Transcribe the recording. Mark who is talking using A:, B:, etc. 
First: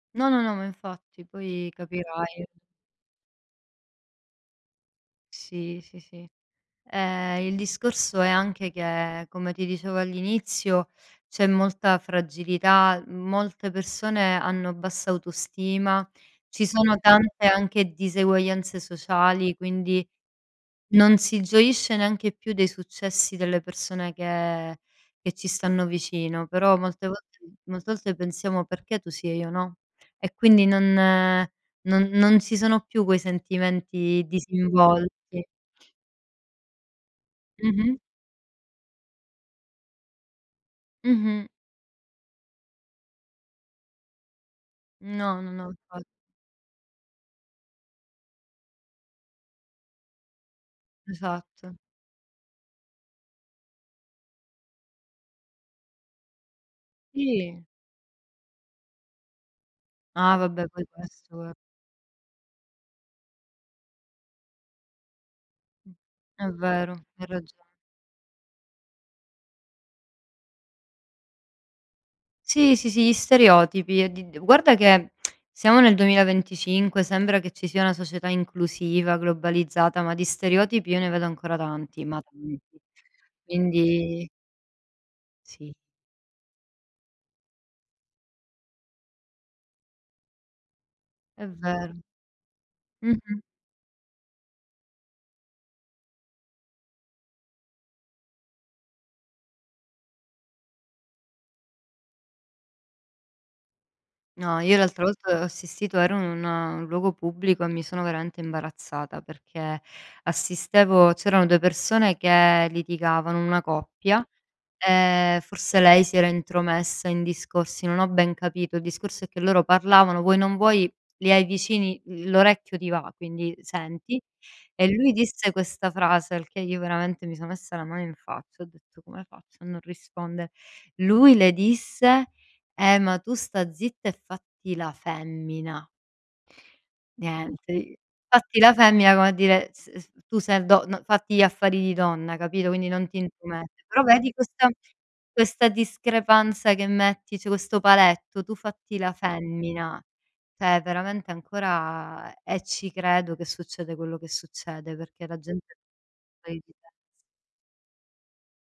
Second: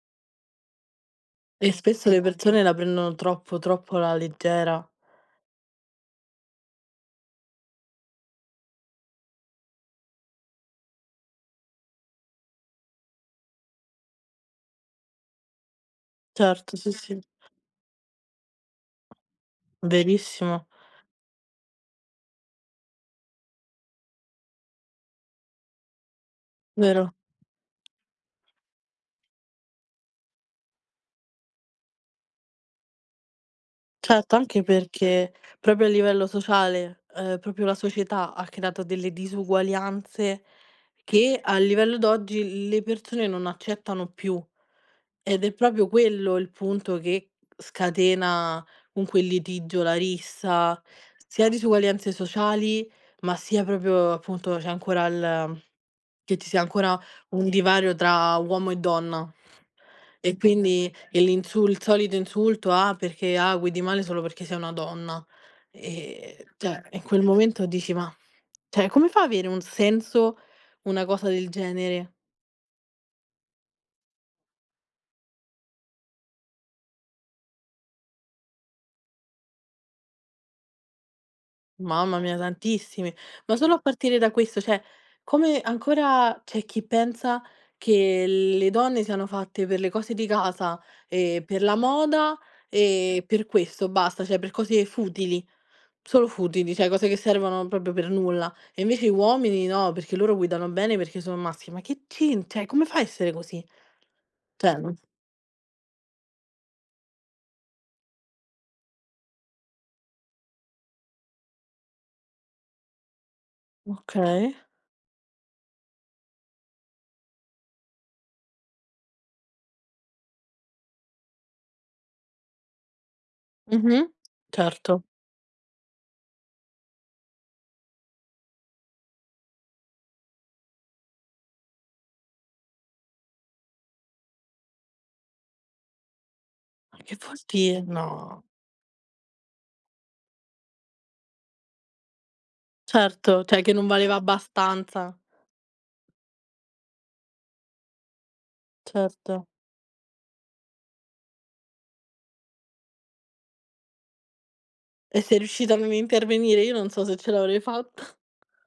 A: No, no, no, ma infatti
B: E
A: poi
B: spesso le
A: capirai
B: persone la prendono troppo, troppo alla leggera.
A: Sì, sì, sì. Ehm, il discorso è anche che, come ti dicevo all'inizio, c'è molta fragilità, molte persone hanno bassa autostima, ci
B: Certo, sì,
A: sono
B: sì.
A: tante anche diseguaglianze sociali, quindi,
B: Benissimo.
A: non si gioisce neanche più dei successi delle persone che che ci stanno vicino. Però molte
B: Vero.
A: volte molte volte pensiamo: "Perché tu si e io no?" E quindi non non non ci sono più quei sentimenti
B: Certo, anche
A: disinvolti.
B: perché, proprio a livello sociale, ehm, proprio la
A: Mh-mh.
B: società ha creato delle disuguaglianze, che
A: Mh-mh.
B: a livello d'oggi l le persone non accettano più.
A: No,
B: Ed
A: no,
B: è
A: no,
B: proprio
A: infa
B: quello, il punto che scatena comunque il litigio, la rissa, sia
A: Esatt
B: disuguaglianze sociali, ma sia proprio appunto, c'è ancora il che ci sia ancora un
A: Sì.
B: divario tra uomo e donna.
A: Ah,
B: E
A: vabbè poi
B: quindi, e
A: questo è
B: l'insuls il solito insulto, "Ah perché ah guidi male, solo perché sei una donna."
A: Mh,
B: Ehm,
A: è
B: cioè,
A: vero,
B: in quel
A: hai
B: momento
A: ragione.
B: dici: "Ma" cioè come fa avere un senso una cosa del genere?
A: Sì, sì, sì, gli stereotipi, di di guarda che siamo nel 2025, sembra che ci sia una società inclusiva, globalizzata, ma di stereotipi io ne vedo ancora tanti,
B: Mamma
A: ma
B: mia
A: tanti
B: tantissimi, ma solo a partire
A: quindi
B: da questo, cioè come
A: Sì.
B: ancora, c'è chi pensa, che le donne siano fatte per le cose di casa, e
A: È
B: per la
A: vero.
B: moda e
A: Mh-mh.
B: per questo basta, cioè per cose futili, solo futili, cioè cose che servono proprio per nulla. E invece i uomini no, perché loro guidano bene perché sono maschi, ma che centra, cioè come fa a essere così,
A: No,
B: cioè
A: io
B: n
A: l'altra volta ho assistito ero in un luogo pubblico, e mi sono veramente imbarazzata, perché assistevo c'erano 2 persone che litigavano, una coppia,
B: Okay.
A: e forse lei si era intromessa in discorsi non ho ben capito. Il discorso è che loro parlavano, vuoi non vuoi, li hai vicini, l'orecchio ti va, quindi
B: Mh-mh,
A: senti. E
B: certo.
A: lui disse questa frase, al che io veramente mi sono messa la mano in faccia, ho detto: "Come faccio a non rispondere?" Lui le disse: "Eh, ma tu sta zitta, e fatti la femmina".
B: Ma che vuol
A: Niente
B: dire,
A: i
B: no.
A: fatti la femmina come a dire s s tu sei do no fatti gli affari di donna, capito quindi non ti
B: Certo, cioè che
A: intromettere.
B: non
A: Però
B: valeva
A: vedi, questa
B: abbastanza.
A: questa discrepanza che metti, cioè, questo paletto, "tu fatti la
B: Certo.
A: femmina". Cioè veramente ancora e ci credo che succede quello che succede,
B: E
A: perché la
B: sei
A: gente
B: riuscita
A: è
B: a non
A: fuori
B: intervenire?
A: di
B: Io
A: test
B: non so se ce l'avrei fatta.